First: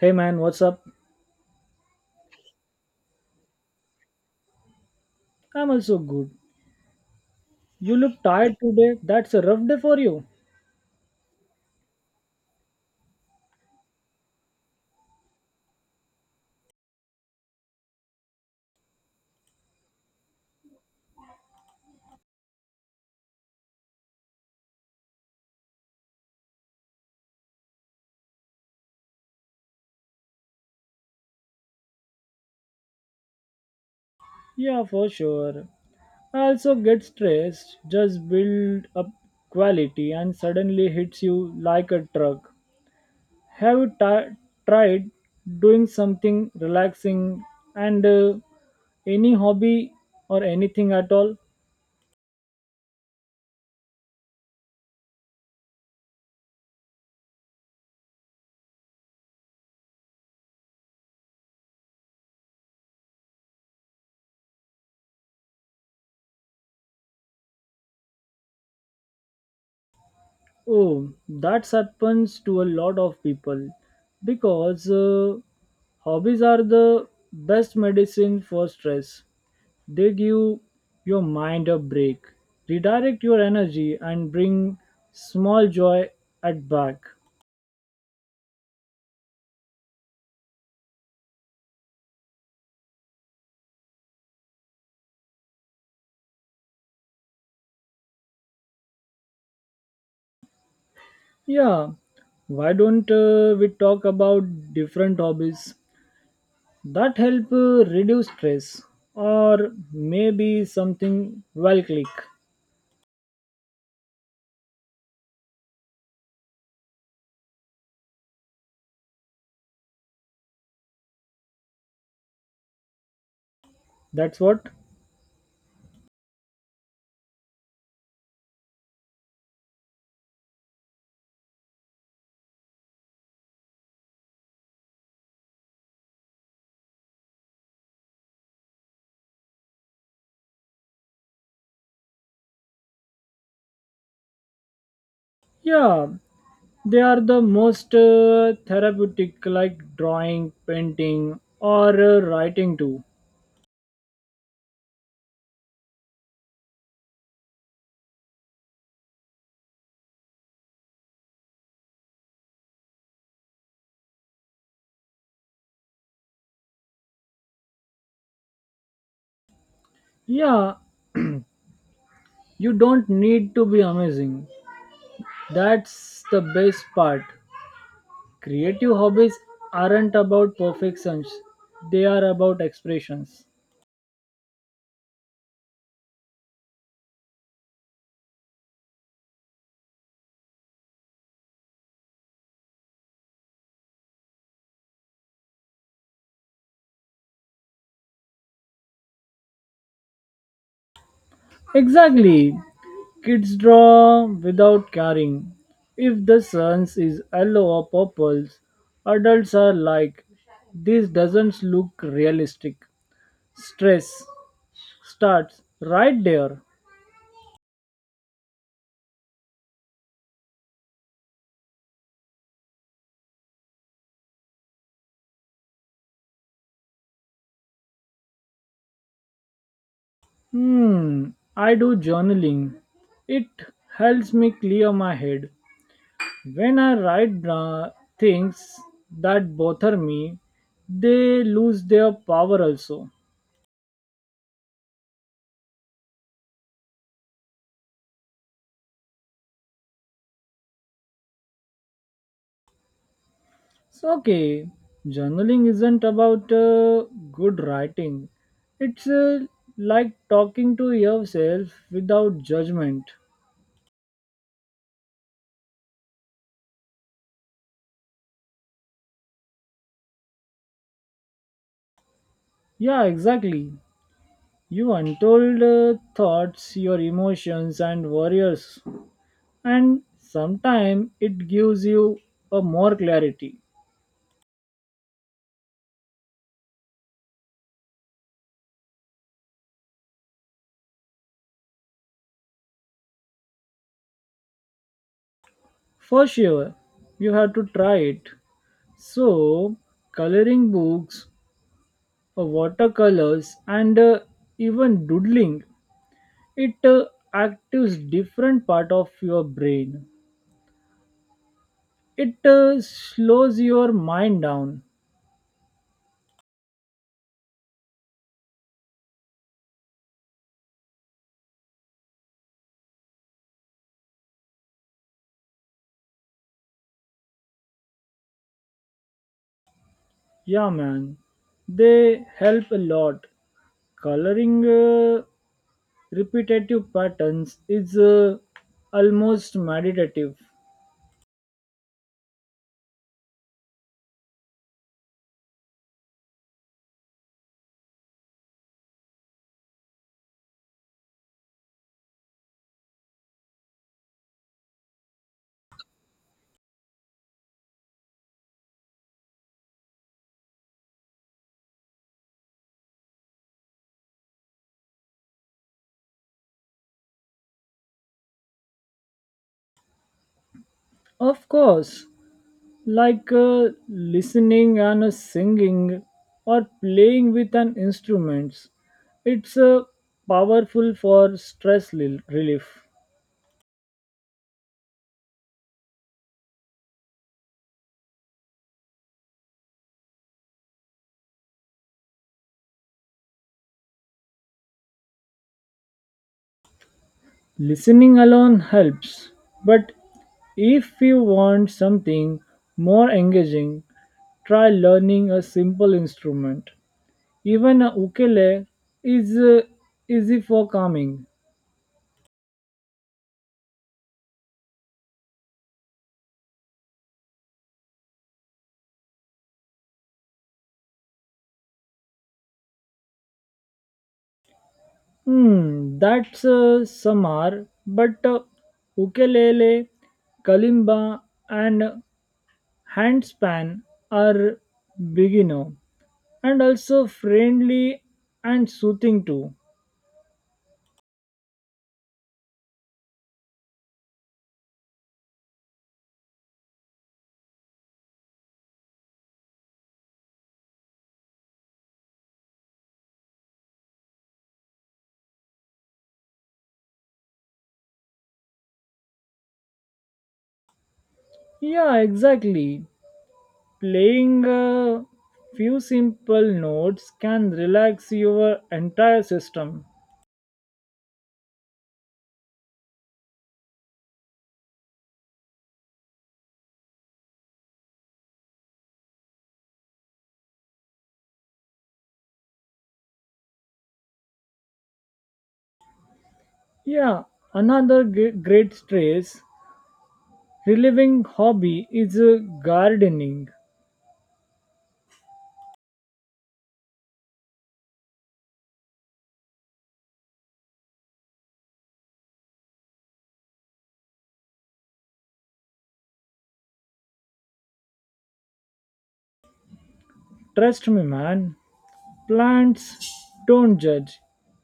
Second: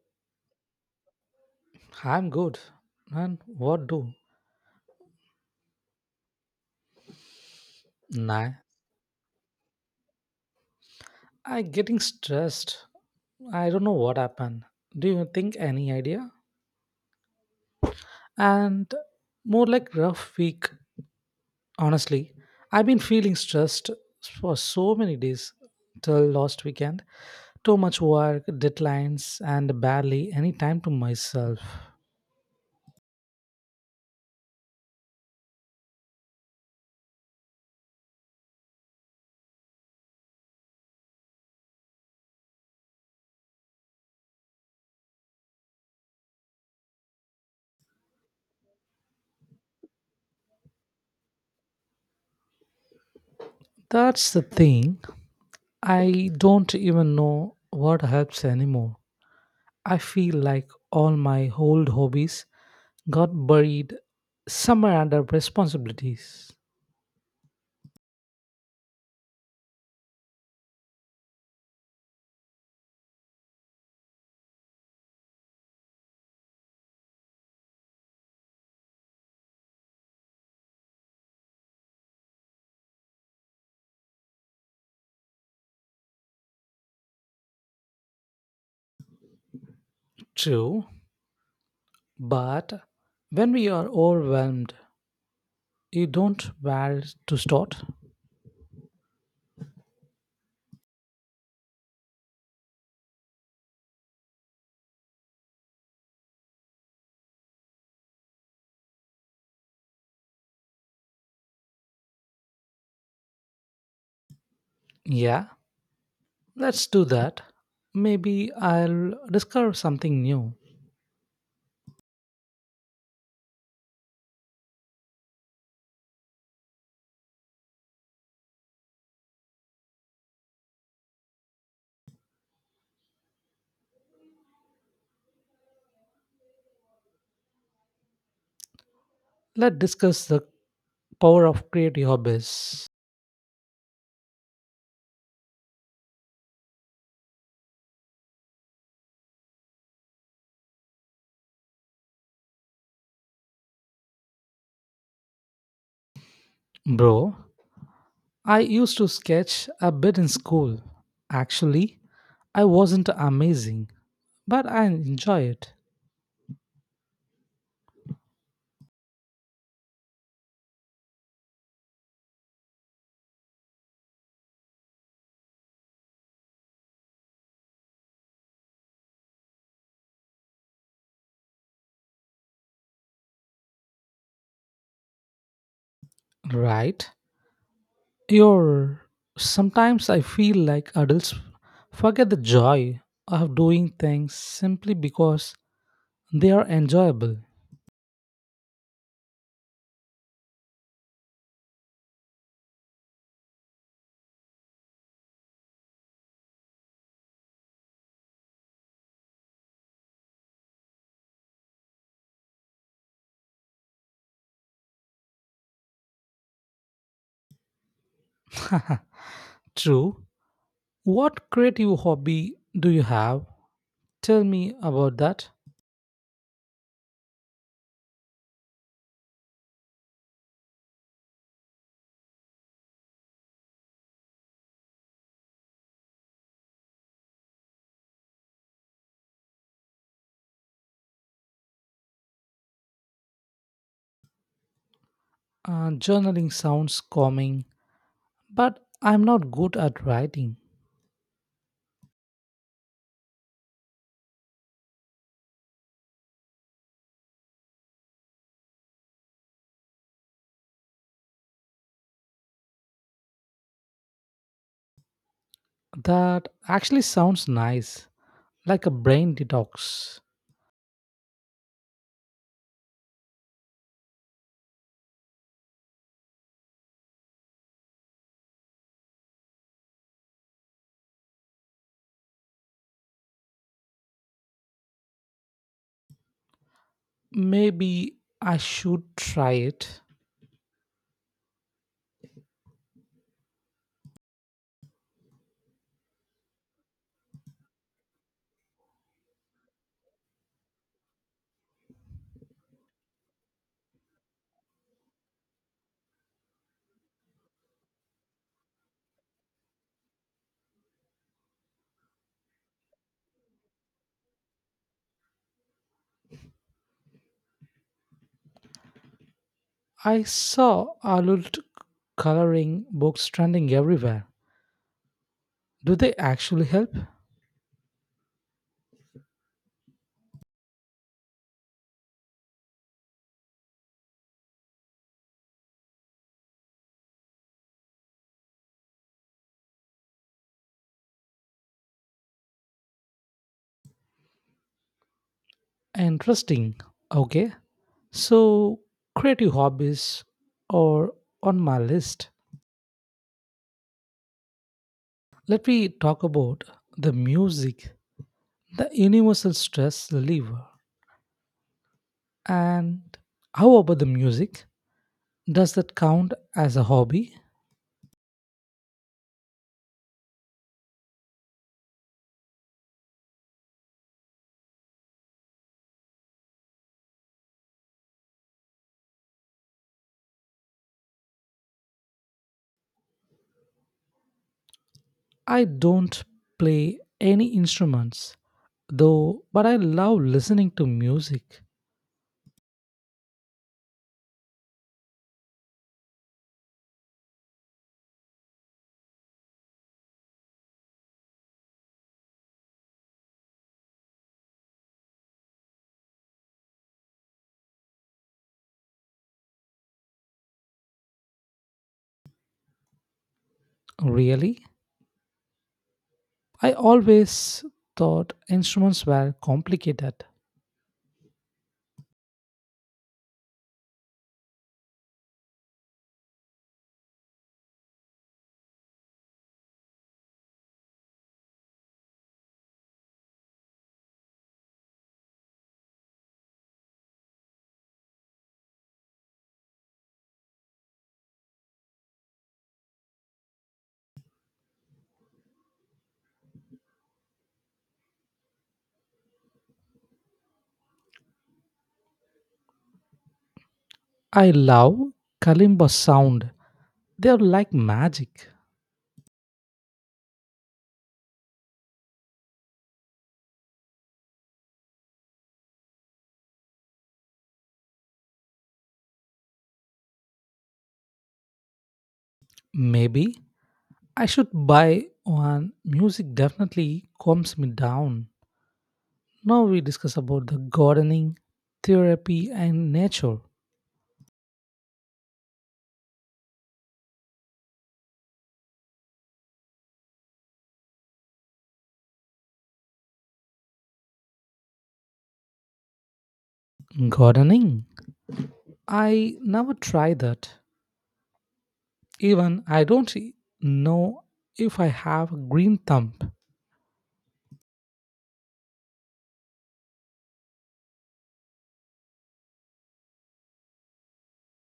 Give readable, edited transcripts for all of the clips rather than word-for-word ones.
Hey man, what's up? I'm good. And what do? I'm also good. You look Nah, tired today. That's a rough day for you. I getting stressed. I don't know what happened. Do you think any idea? And more like rough week, honestly. I've been feeling stressed for so many days till last weekend. Too much work, deadlines, and barely any time to myself. Yeah, for sure. I also get stressed, just build up quality and suddenly hits you like a truck. Have you ti tried doing something relaxing and any hobby or anything at all? That's the thing. I don't even know what helps anymore. I feel like all my old hobbies got buried somewhere under responsibilities. Oh, that happens to a lot of people because hobbies are the best medicine for stress. They give your mind a break, redirect your energy, and bring small joy at back. True, but when we are overwhelmed, you don't where to start. Yeah, why don't we talk about different hobbies that help reduce stress or maybe something well click? Yeah, let's do that. Maybe I'll discover something new. That's what? Let's discuss the power of creative hobbies. Yeah, they are the most therapeutic, like drawing, painting, or writing too. Bro, I used to sketch a bit in school. Actually, I wasn't amazing, but I enjoy it. Yeah, you don't need to be amazing. That's the best part. Creative hobbies aren't about perfections, they are about expressions. Right? Your sometimes I feel like adults forget the joy of doing things simply because they are enjoyable. Exactly. Kids draw without caring. If the sun is yellow or purple, adults are like, this doesn't look realistic. Stress starts right there. True. What creative hobby do you have? Tell me about that. Hmm, I do journaling. It helps me clear my head. When I write things that bother me, they lose their power also. Journaling sounds calming, but I'm not good at writing. So, okay, journaling isn't about good writing, it's like talking to yourself without judgment. That actually sounds nice, like a brain detox. Yeah, exactly. You untold thoughts, your emotions, and worries, and sometimes it gives you a more clarity. Maybe I should try it. For sure, you have to try it. So, coloring books, watercolors, and even doodling, it actives different part of your brain. It slows your mind down. I saw adult coloring books trending everywhere. Do they actually help? Yeah, man, they help a lot. Coloring repetitive patterns is almost meditative. Interesting. Okay. So, creative hobbies are on my list. Let me talk about the music, the universal stress reliever. And how about the music? Does that count as a hobby? Of course, like listening and singing or playing with an instrument. It's powerful for stress relief. I don't play any instruments though, but I love listening to music. Listening alone helps, but if you want something more engaging, try learning a simple instrument. Even a ukulele is easy for calming. Really? I always thought instruments were complicated. That's samar, but ukulele, kalimba, and handspan are beginner and also friendly and soothing too. I love kalimba sound. They are like magic. Yeah, exactly. Playing a few simple notes can relax your entire system. Maybe I should buy one. Music definitely calms me down. Now we discuss about the gardening, therapy and nature. Yeah, another great stress relieving hobby is gardening. Gardening? I never tried that. Even I don't know if I have a green thumb. Trust me, man. Plants don't judge.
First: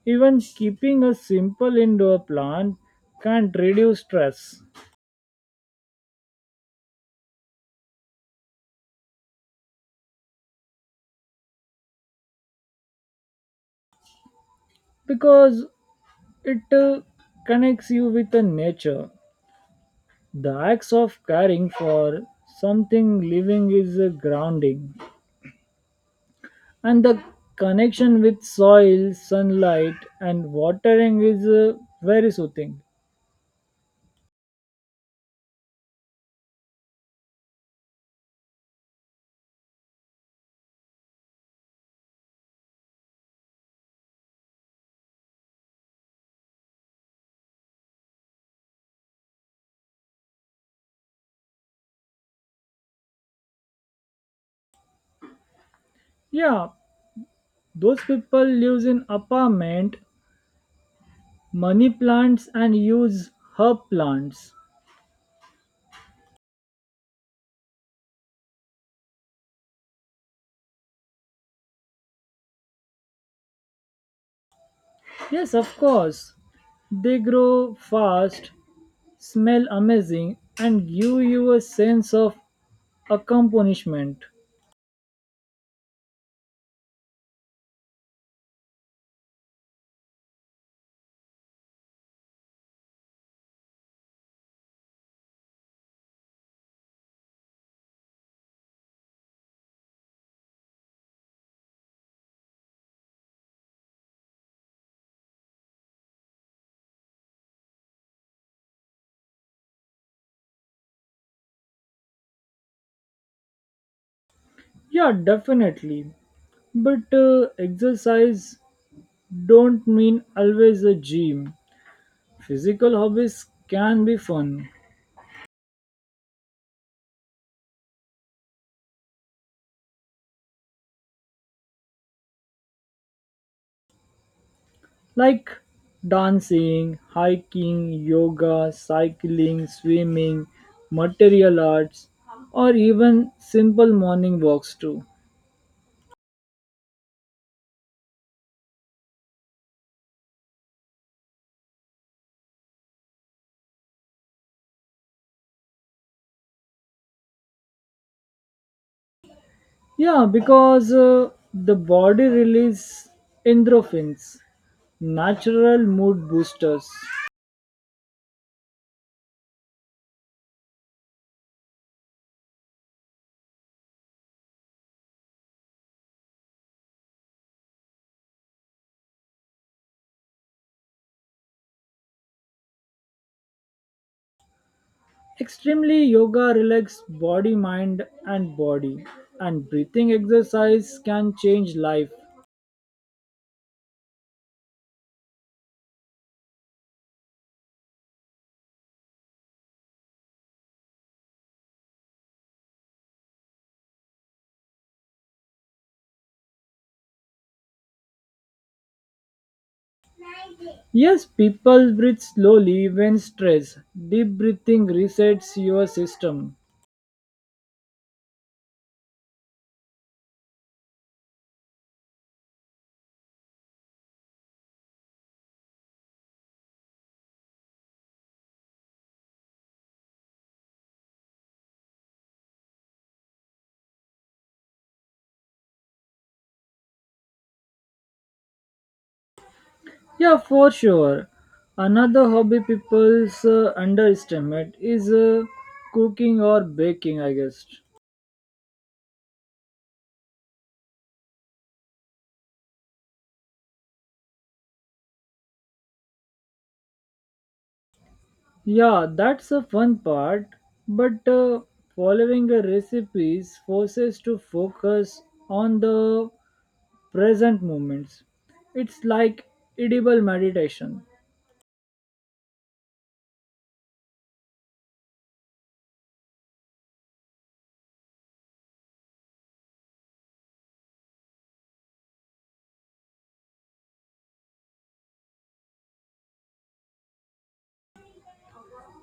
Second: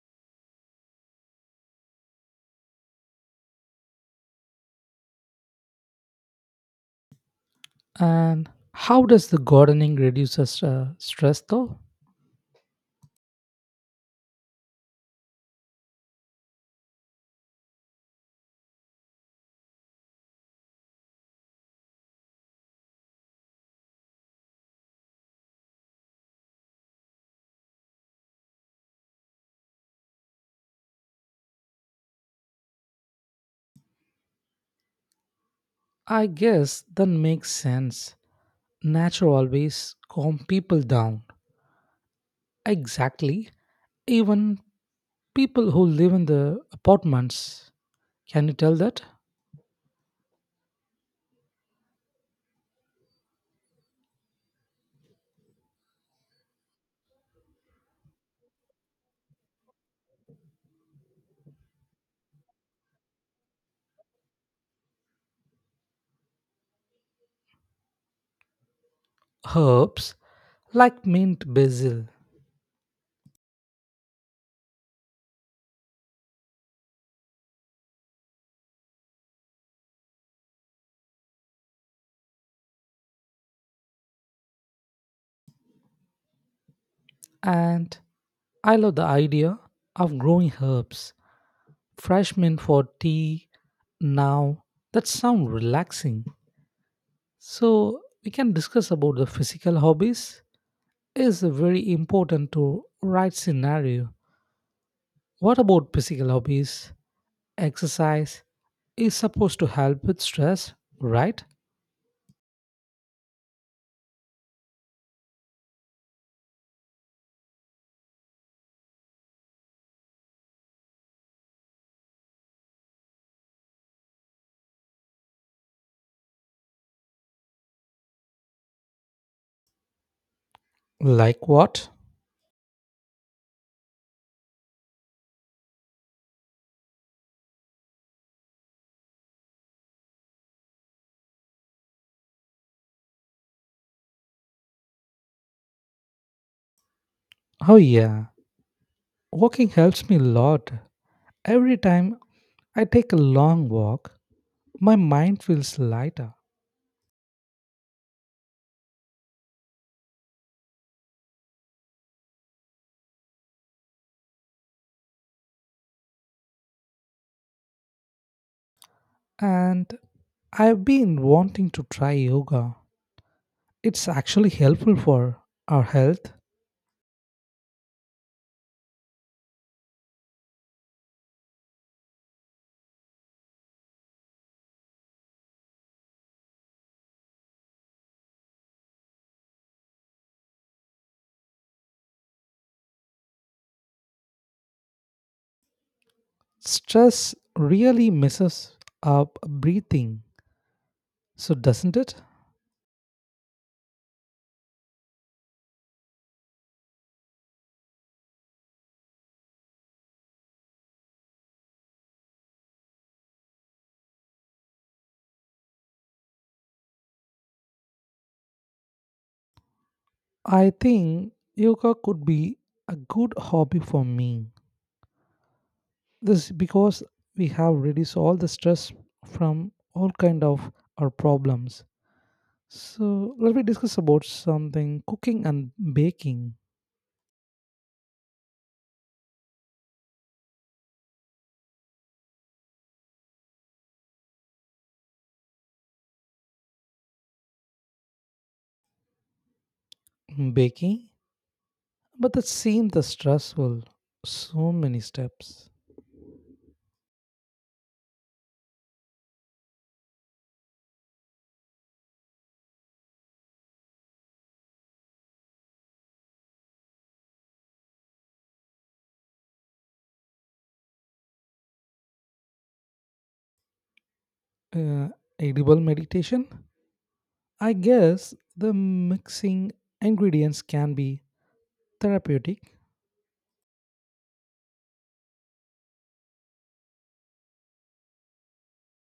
Even keeping a simple indoor plant can not reduce stress And how does the gardening reduces stress though? because it connects you with the nature. The acts of caring for something living is grounding, and the connection with soil, sunlight, and watering is very soothing. I guess that makes sense. Nature always calm people down. Exactly. Even people who live in the apartments. Can you tell that? Yeah, those people lives in apartment, money plants, and use herb plants. Herbs like mint basil. Yes, of course. They grow fast, smell amazing, and give you a sense of accomplishment. And I love the idea of growing herbs fresh mint for tea now that sound relaxing so we can discuss about the physical hobbies is very important to right scenario what about physical hobbies exercise is supposed to help with stress right Yeah, definitely. But exercise don't mean always a gym. Physical hobbies can be fun, like what like dancing, hiking, yoga, cycling, swimming, material arts, or even simple morning walks too. oh yeah walking helps me a lot every time I take a long walk my mind feels lighter Yeah, because the body release endorphins, natural mood boosters. and I've been wanting to try yoga it's actually helpful for our health. Extremely yoga relax body, mind, and body, and breathing exercise can change life. Stress really messes up breathing, so doesn't it? Yes, people breathe slowly when stressed. Deep breathing resets your system. I think yoga could be a good hobby for me. This is because we have reduced all the stress from all kind of our problems. So let me discuss about something cooking and baking. Yeah, for sure. Another hobby people underestimate is cooking or baking, I guess. Baking? But it seemed the stressful. So many steps. Yeah, that's a fun part, but following a recipe forces to focus on the present moments. It's like edible meditation. Uh, Edible meditation? I guess the mixing ingredients can be therapeutic.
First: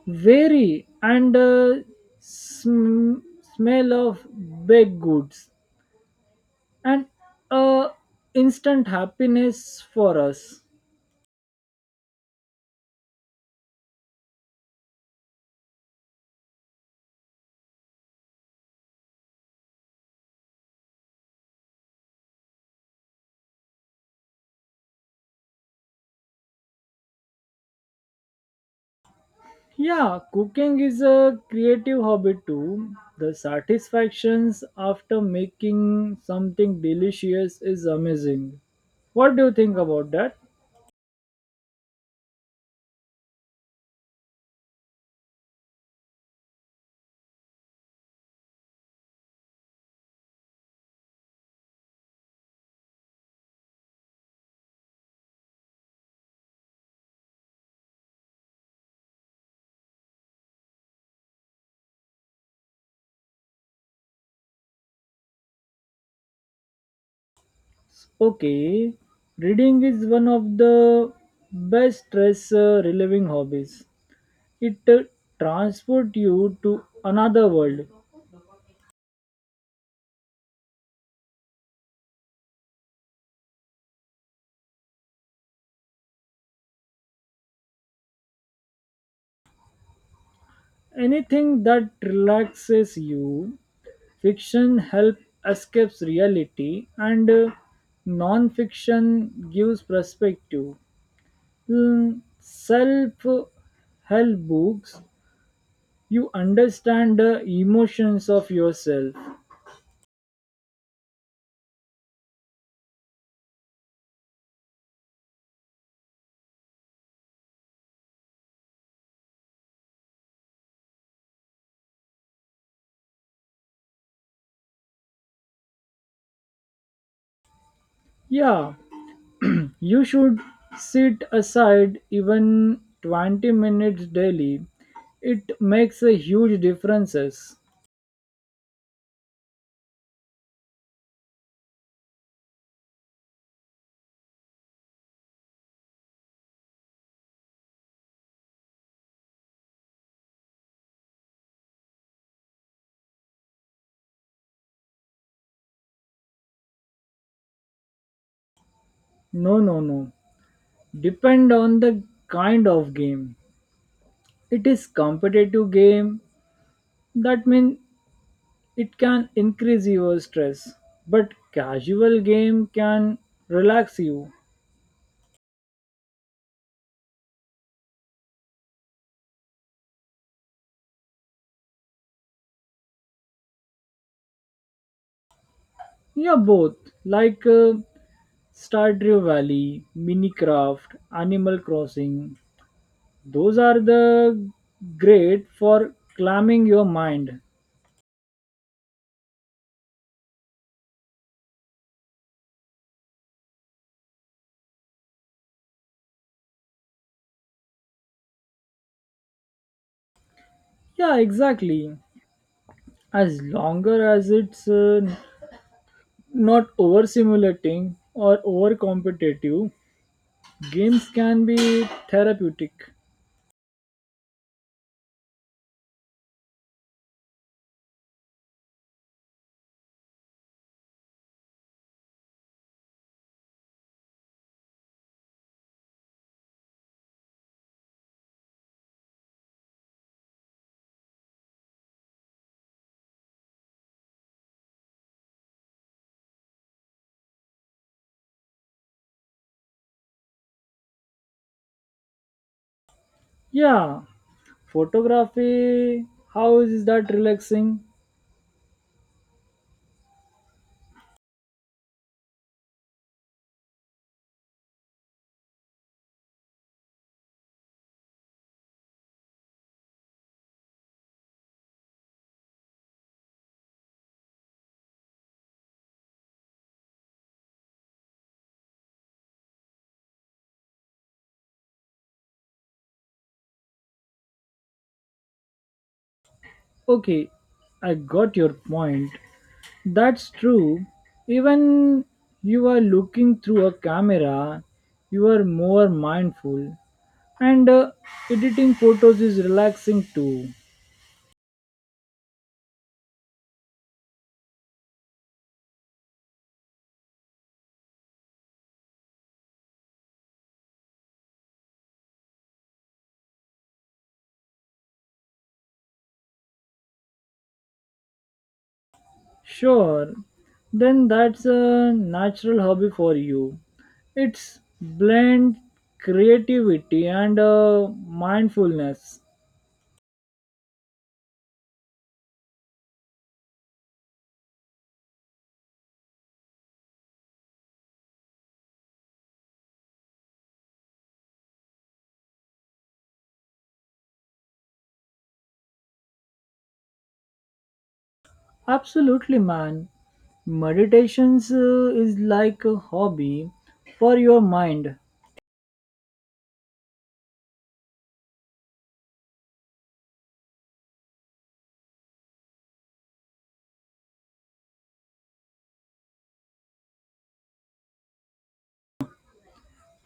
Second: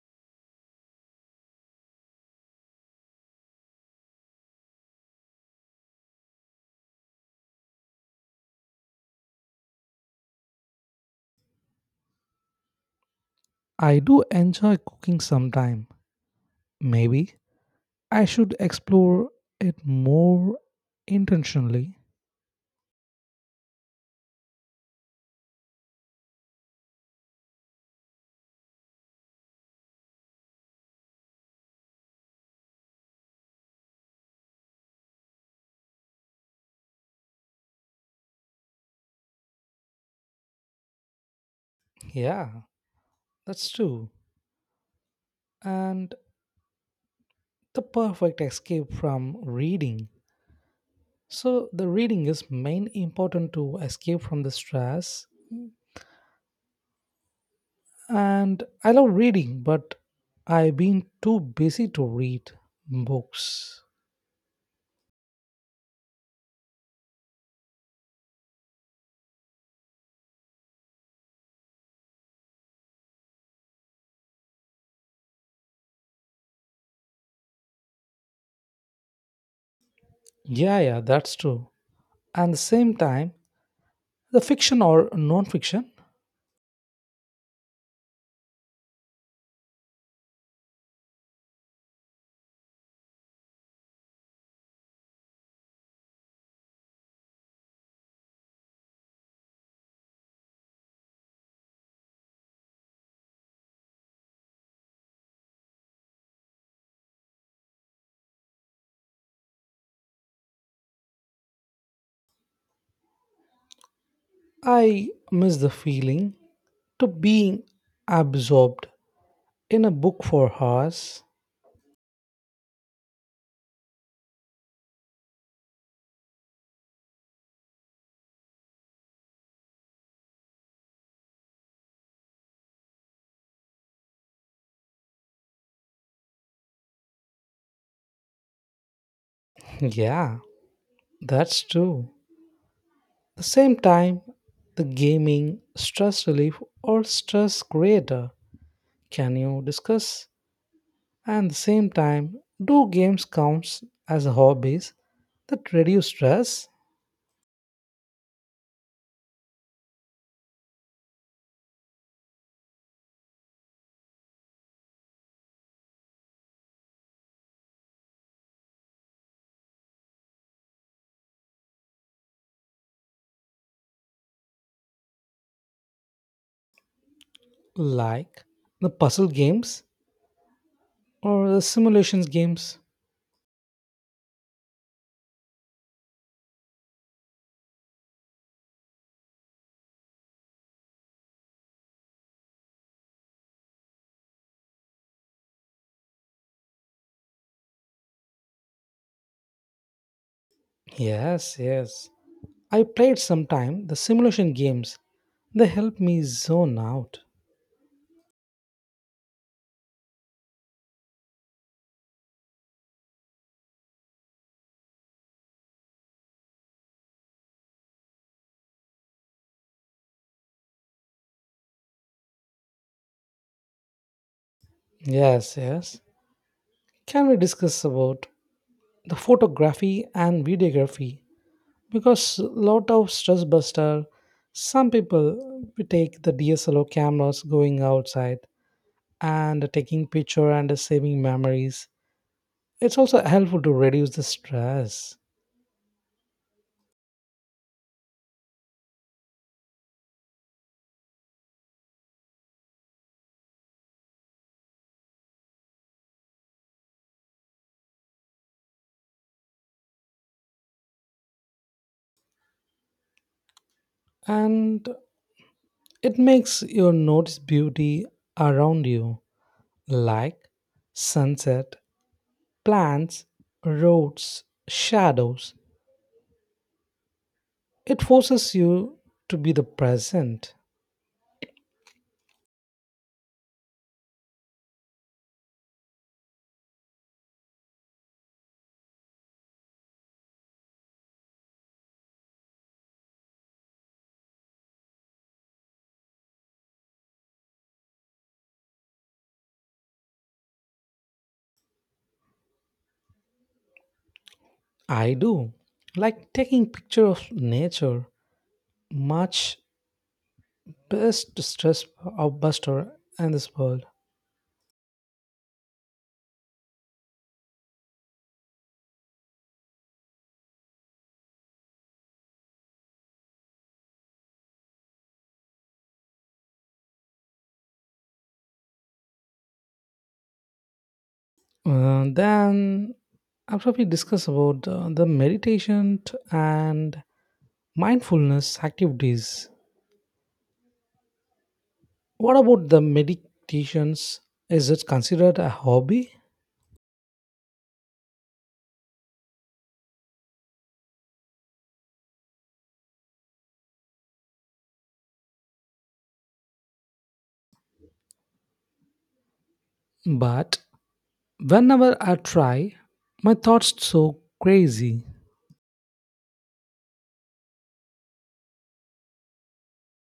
Vary and sm- smell of baked goods and uh, instant happiness for us. I do enjoy cooking sometime. Maybe I should explore it more intentionally. Yeah, cooking is a creative hobby too. The satisfactions after making something delicious is amazing. What do you think about that? Yeah, that's true. And the perfect escape from reading. So the reading is main important to escape from the stress. And I love reading, but I've been too busy to read books. Okay, reading is one of the best stress relieving hobbies. It transport you to another world. Yeah, yeah, that's true. And the same time, the fiction or non-fiction, Anything that relaxes you, fiction helps escapes reality, and non-fiction gives perspective. Self-help books, you understand the emotions of yourself. I miss the feeling to being absorbed in a book for hours. Yeah, you should sit aside even 20 minutes daily. It makes a huge differences. Yeah, that's true. The same time, the gaming, stress relief, or stress creator. Can you discuss? And the same time, do games counts as hobbies that reduce stress, No, no, no. Depend on the kind of game. It is competitive game that means it can increase your stress, but casual game can relax you. like the puzzle games or the simulations games? Yeah, both, like stardew valley, minecraft, animal crossing, those are the great for calming your mind. Yes, yes. I played sometime the simulation games. They help me zone out. Yeah, exactly, as longer as it's not over simulating or over competitive, games can be therapeutic. Yes, yes. Can we discuss about the photography and videography? Because lot of stress buster, some people we take the DSLR cameras going outside and taking picture and saving memories it's also helpful to reduce the stress Yeah, photography. How is that relaxing? and it makes you notice beauty around you like sunset plants roads shadows it forces you to be the present Okay, I got your point. That's true. Even you are looking through a camera, you are more mindful. And editing photos is relaxing too. I do like taking picture of nature much best stress buster in this world. Sure, then that's a natural hobby. For you. It's blend creativity and mindfulness. Then after we discuss about the meditation and mindfulness activities what about the meditations is it considered a hobby Absolutely, man. Meditations is like a hobby for your mind. but whenever I try my thoughts so crazy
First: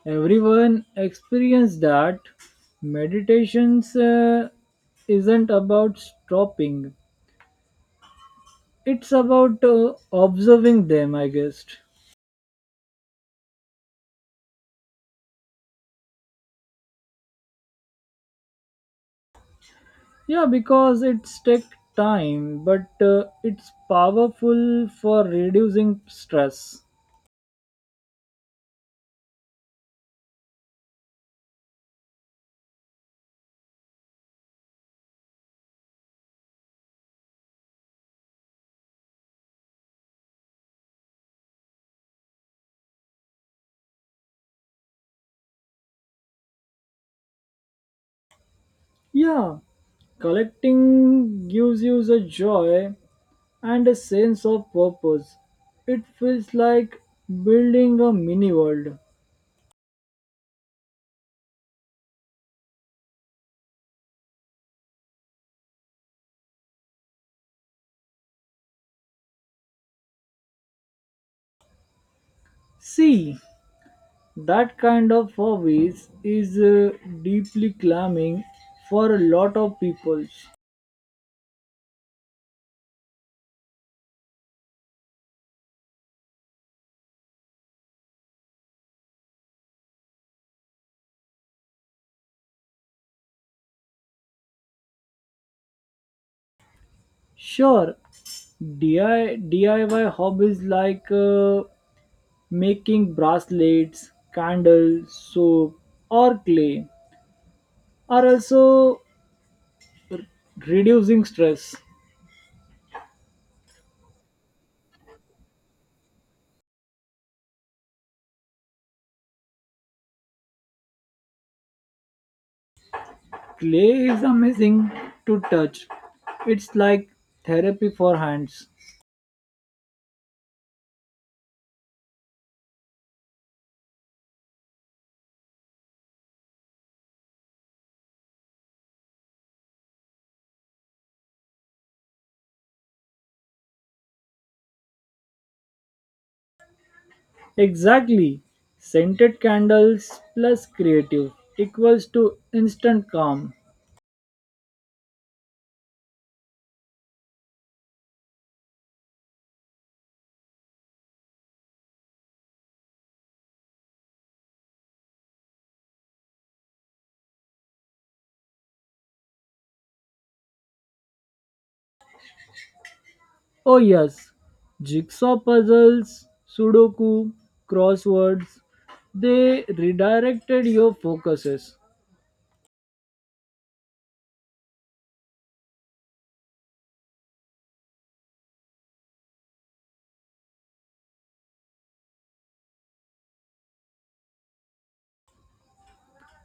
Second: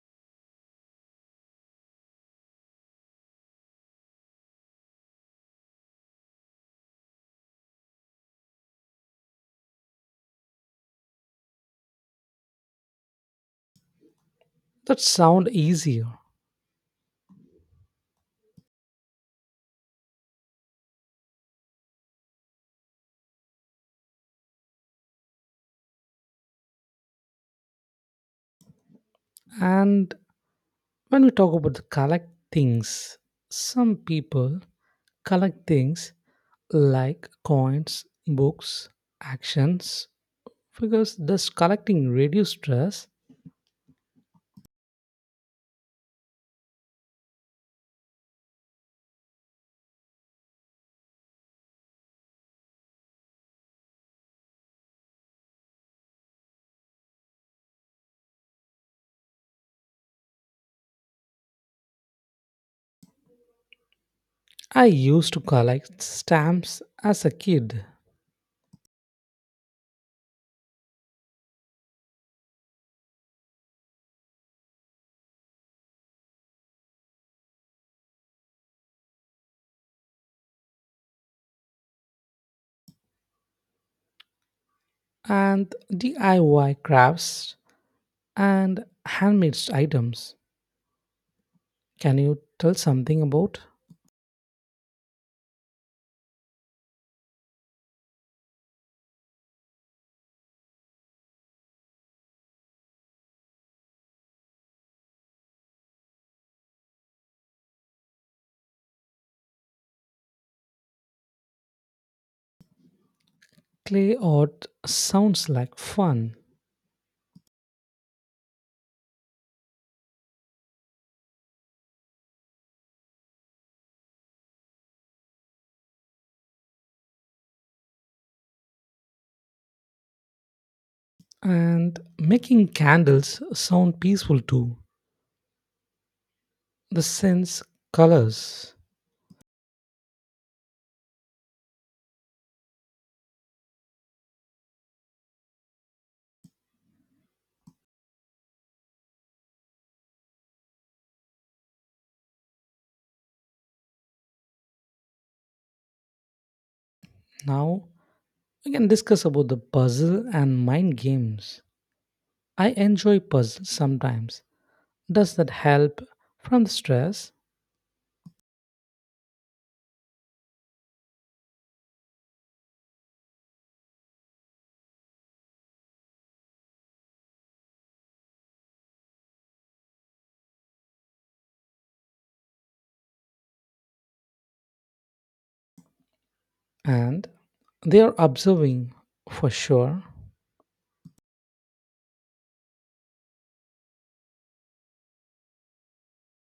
Everyone experience that. Meditations isn't about stopping. It's about observing them, I guess. that sound easier Yeah, because it's take time, but it's powerful for reducing stress. and when we talk about the collect things some people collect things like coins books actions. Because thus collecting reduced stress, Yeah, collecting gives you the joy and a sense of purpose. It feels like building a mini world. I used to collect stamps as a kid See, that kind of hobbies is deeply calming for a lot of people. and DIY crafts and handmade items. Can you tell something about Sure, DIY hobbies like making bracelets, candles, soap, or clay are also reducing stress. clay art? Sounds like fun. Clay is amazing to touch. It's like therapy for hands. And making candles sound peaceful too. The sense colors. Exactly. Scented candles plus creative equals to instant calm. Now we can discuss about the puzzle and mind games. I enjoy puzzles sometimes. Does that help from the stress? Oh, yes. Jigsaw puzzles, Sudoku, crosswords, they redirected your focuses. And they are observing for sure.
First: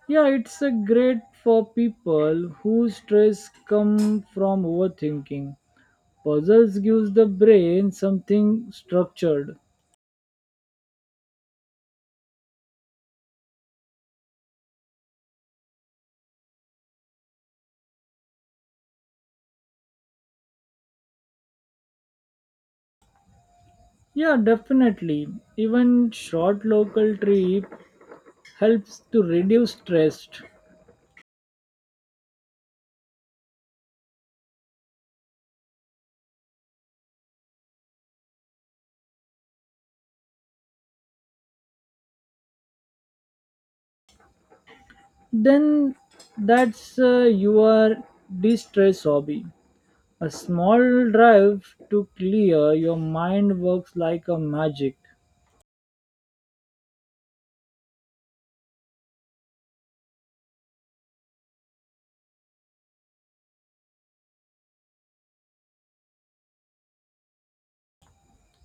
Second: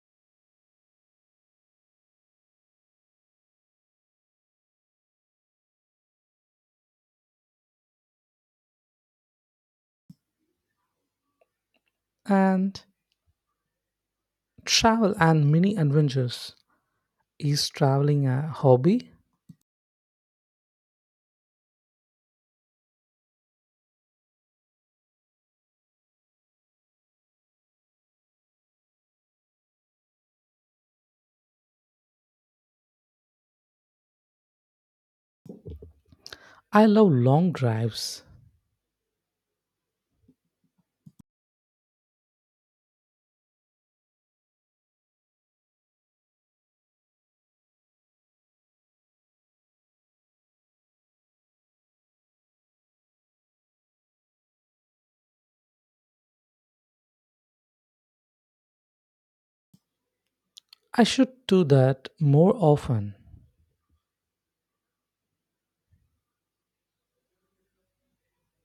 Yeah, it's a great for people whose stress come from overthinking. Puzzles gives the brain something structured. And travel and mini adventures is traveling a hobby. Yeah, definitely. Even short local trip helps to reduce stress. I love long drives. Then that's your de-stress hobby. A small drive to clear your mind works like a magic. I should do that more often.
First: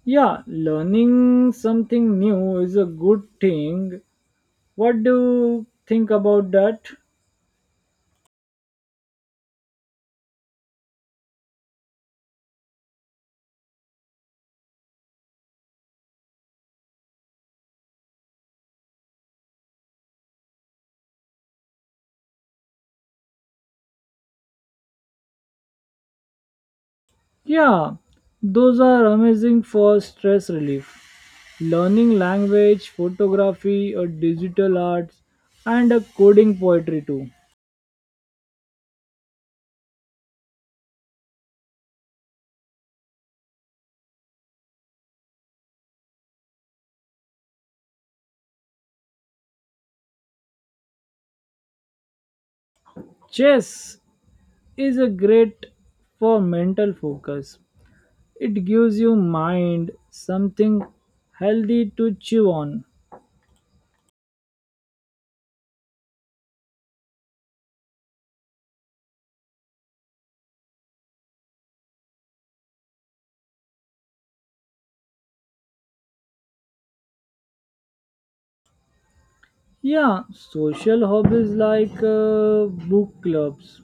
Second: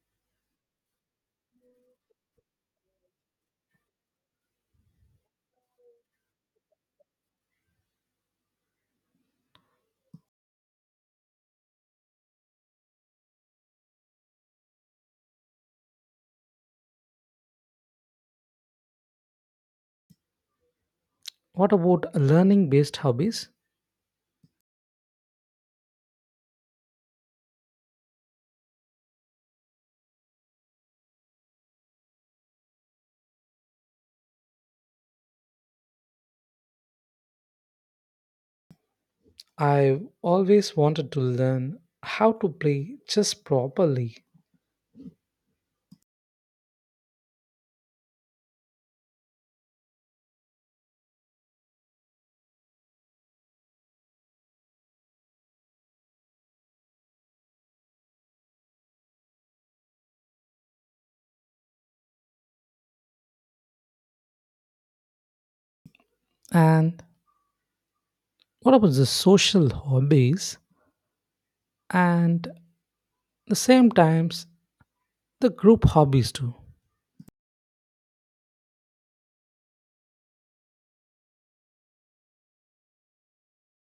Yeah, learning something new is a good thing. What do you think about that? What about learning based hobbies? Yeah, those are amazing for stress relief. Learning language, photography, or digital arts, and a coding poetry too. I've always wanted to learn how to play chess properly. Chess is a great for mental focus. It gives you mind something healthy to chew on. And what about the social hobbies? And the same times, the group hobbies too Yeah, social hobbies like book clubs,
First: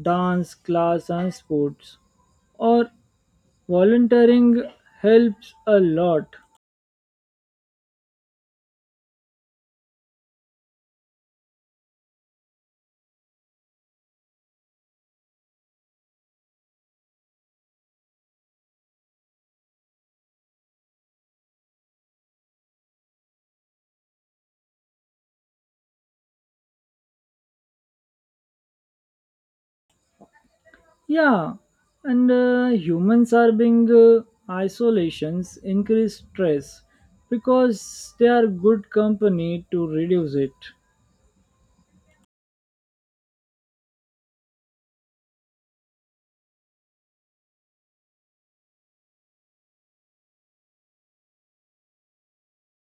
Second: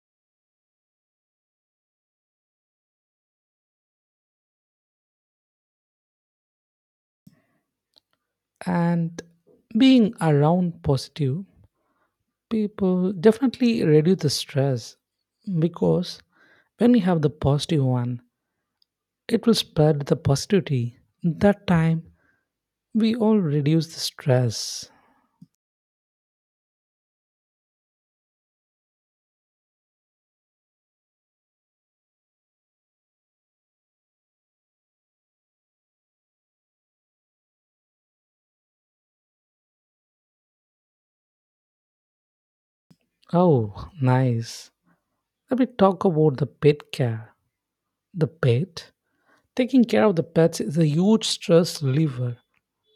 dance class, and sports or volunteering helps a lot. and being around positive people definitely reduce the stress because when we have the positive one it will spread the positivity that time we all reduce the stress. Yeah, and humans are being isolations increase stress because they are good company to reduce it. Oh nice, let me talk about the pet care the pet taking care of the pets is a huge stress reliever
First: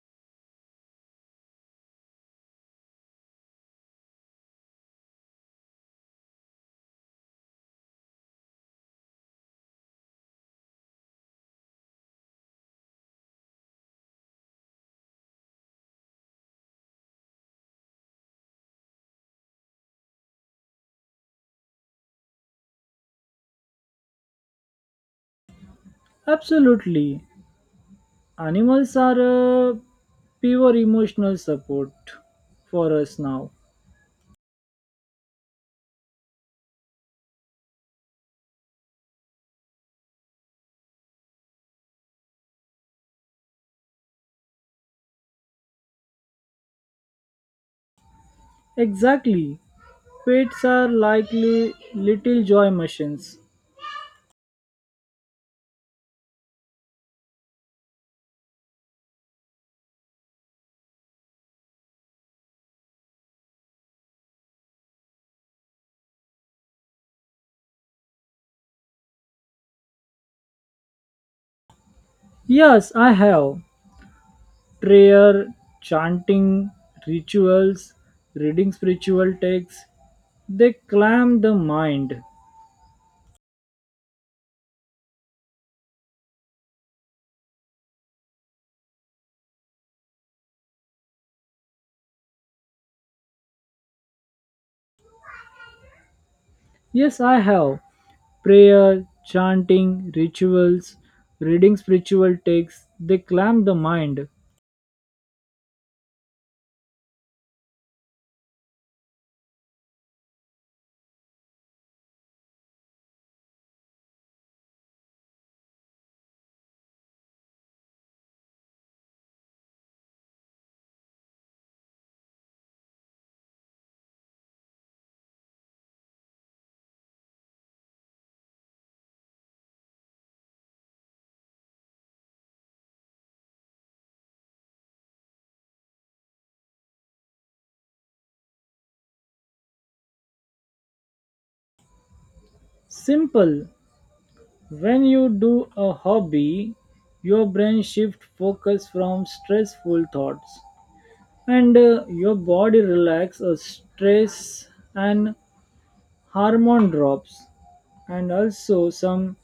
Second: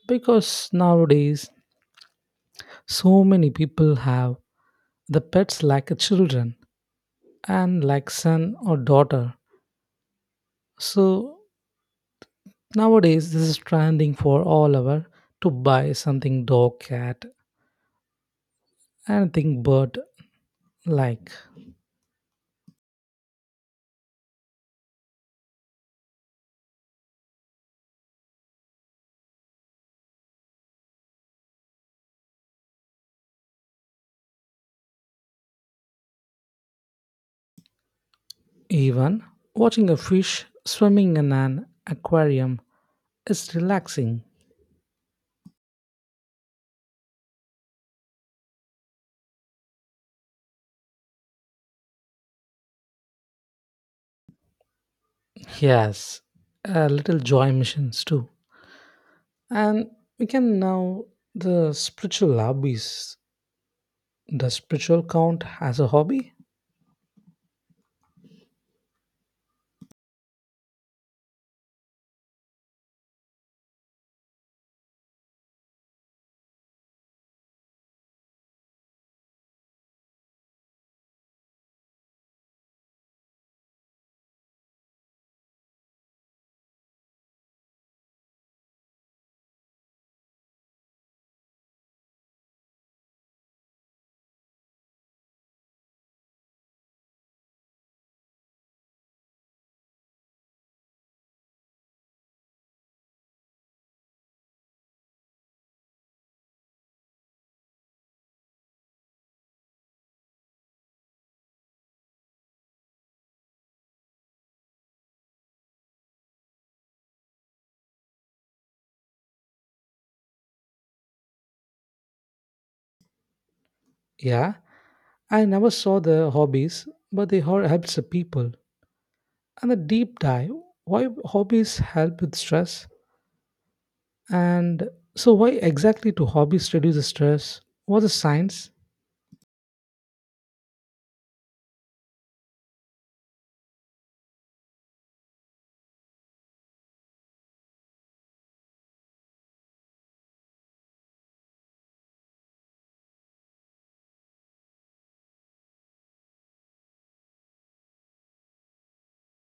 because nowadays so many people have the pets like a children and like son or daughter. So nowadays, this is trending for all our to buy something dog, cat, anything bird like. Absolutely, animals are pure emotional support for us now. Even watching a fish swimming in an aquarium is relaxing. Exactly, pets are likely little joy machines. Yes, a little joy missions too. And we can now the spiritual hobbies. The spiritual count as a hobby? Yes, I have prayer, chanting, rituals, reading spiritual texts, they clam the mind. Yes, I have. Prayer, chanting, rituals, reading spiritual texts, they clam the mind. Yeah, I never saw the hobbies, but they are helps the people. And a deep dive why hobbies help with stress and so why exactly do hobbies reduce the stress? What's the science? Simple. When you do a hobby, your brain shifts focus from stressful thoughts and your body relaxes. Stress and hormone drops and also some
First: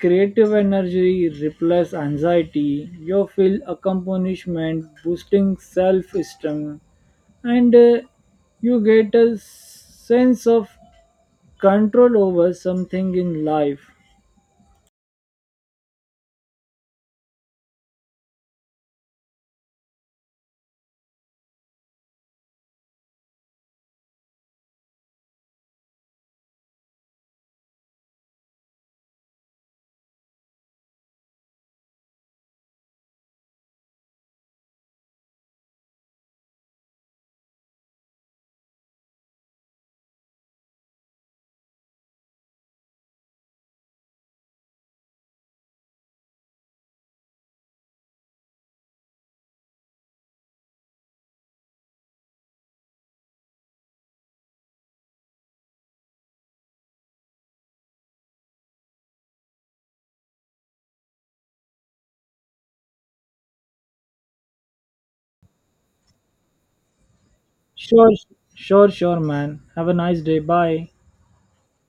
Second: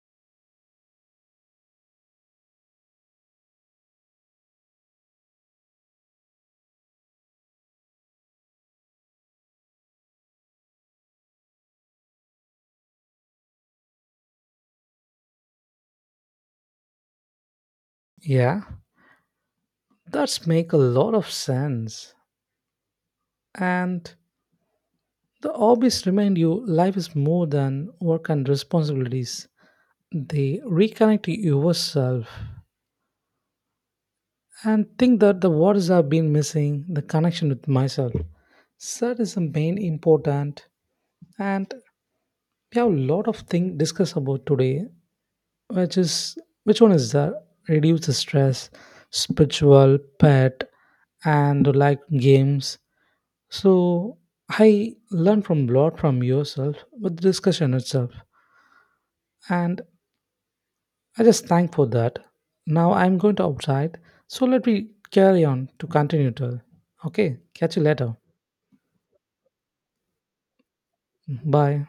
creative energy replaces anxiety. You feel accomplishment, boosting self-esteem, and you get a sense of control over something in life. Yeah, that's make a lot of sense. And the hobbies remind you life is more than work and responsibilities. They reconnect you yourself and think that the words have been missing the connection with myself. So that is the main important and we have a lot of things discuss about today which is which one is that reduce the stress spiritual pet and like games so I learned from lot from yourself with the discussion itself and I just thank for that now I'm going to outside so let me carry on to continue to okay catch you Sure, later sure, sure, man. Have a nice day. Bye. bye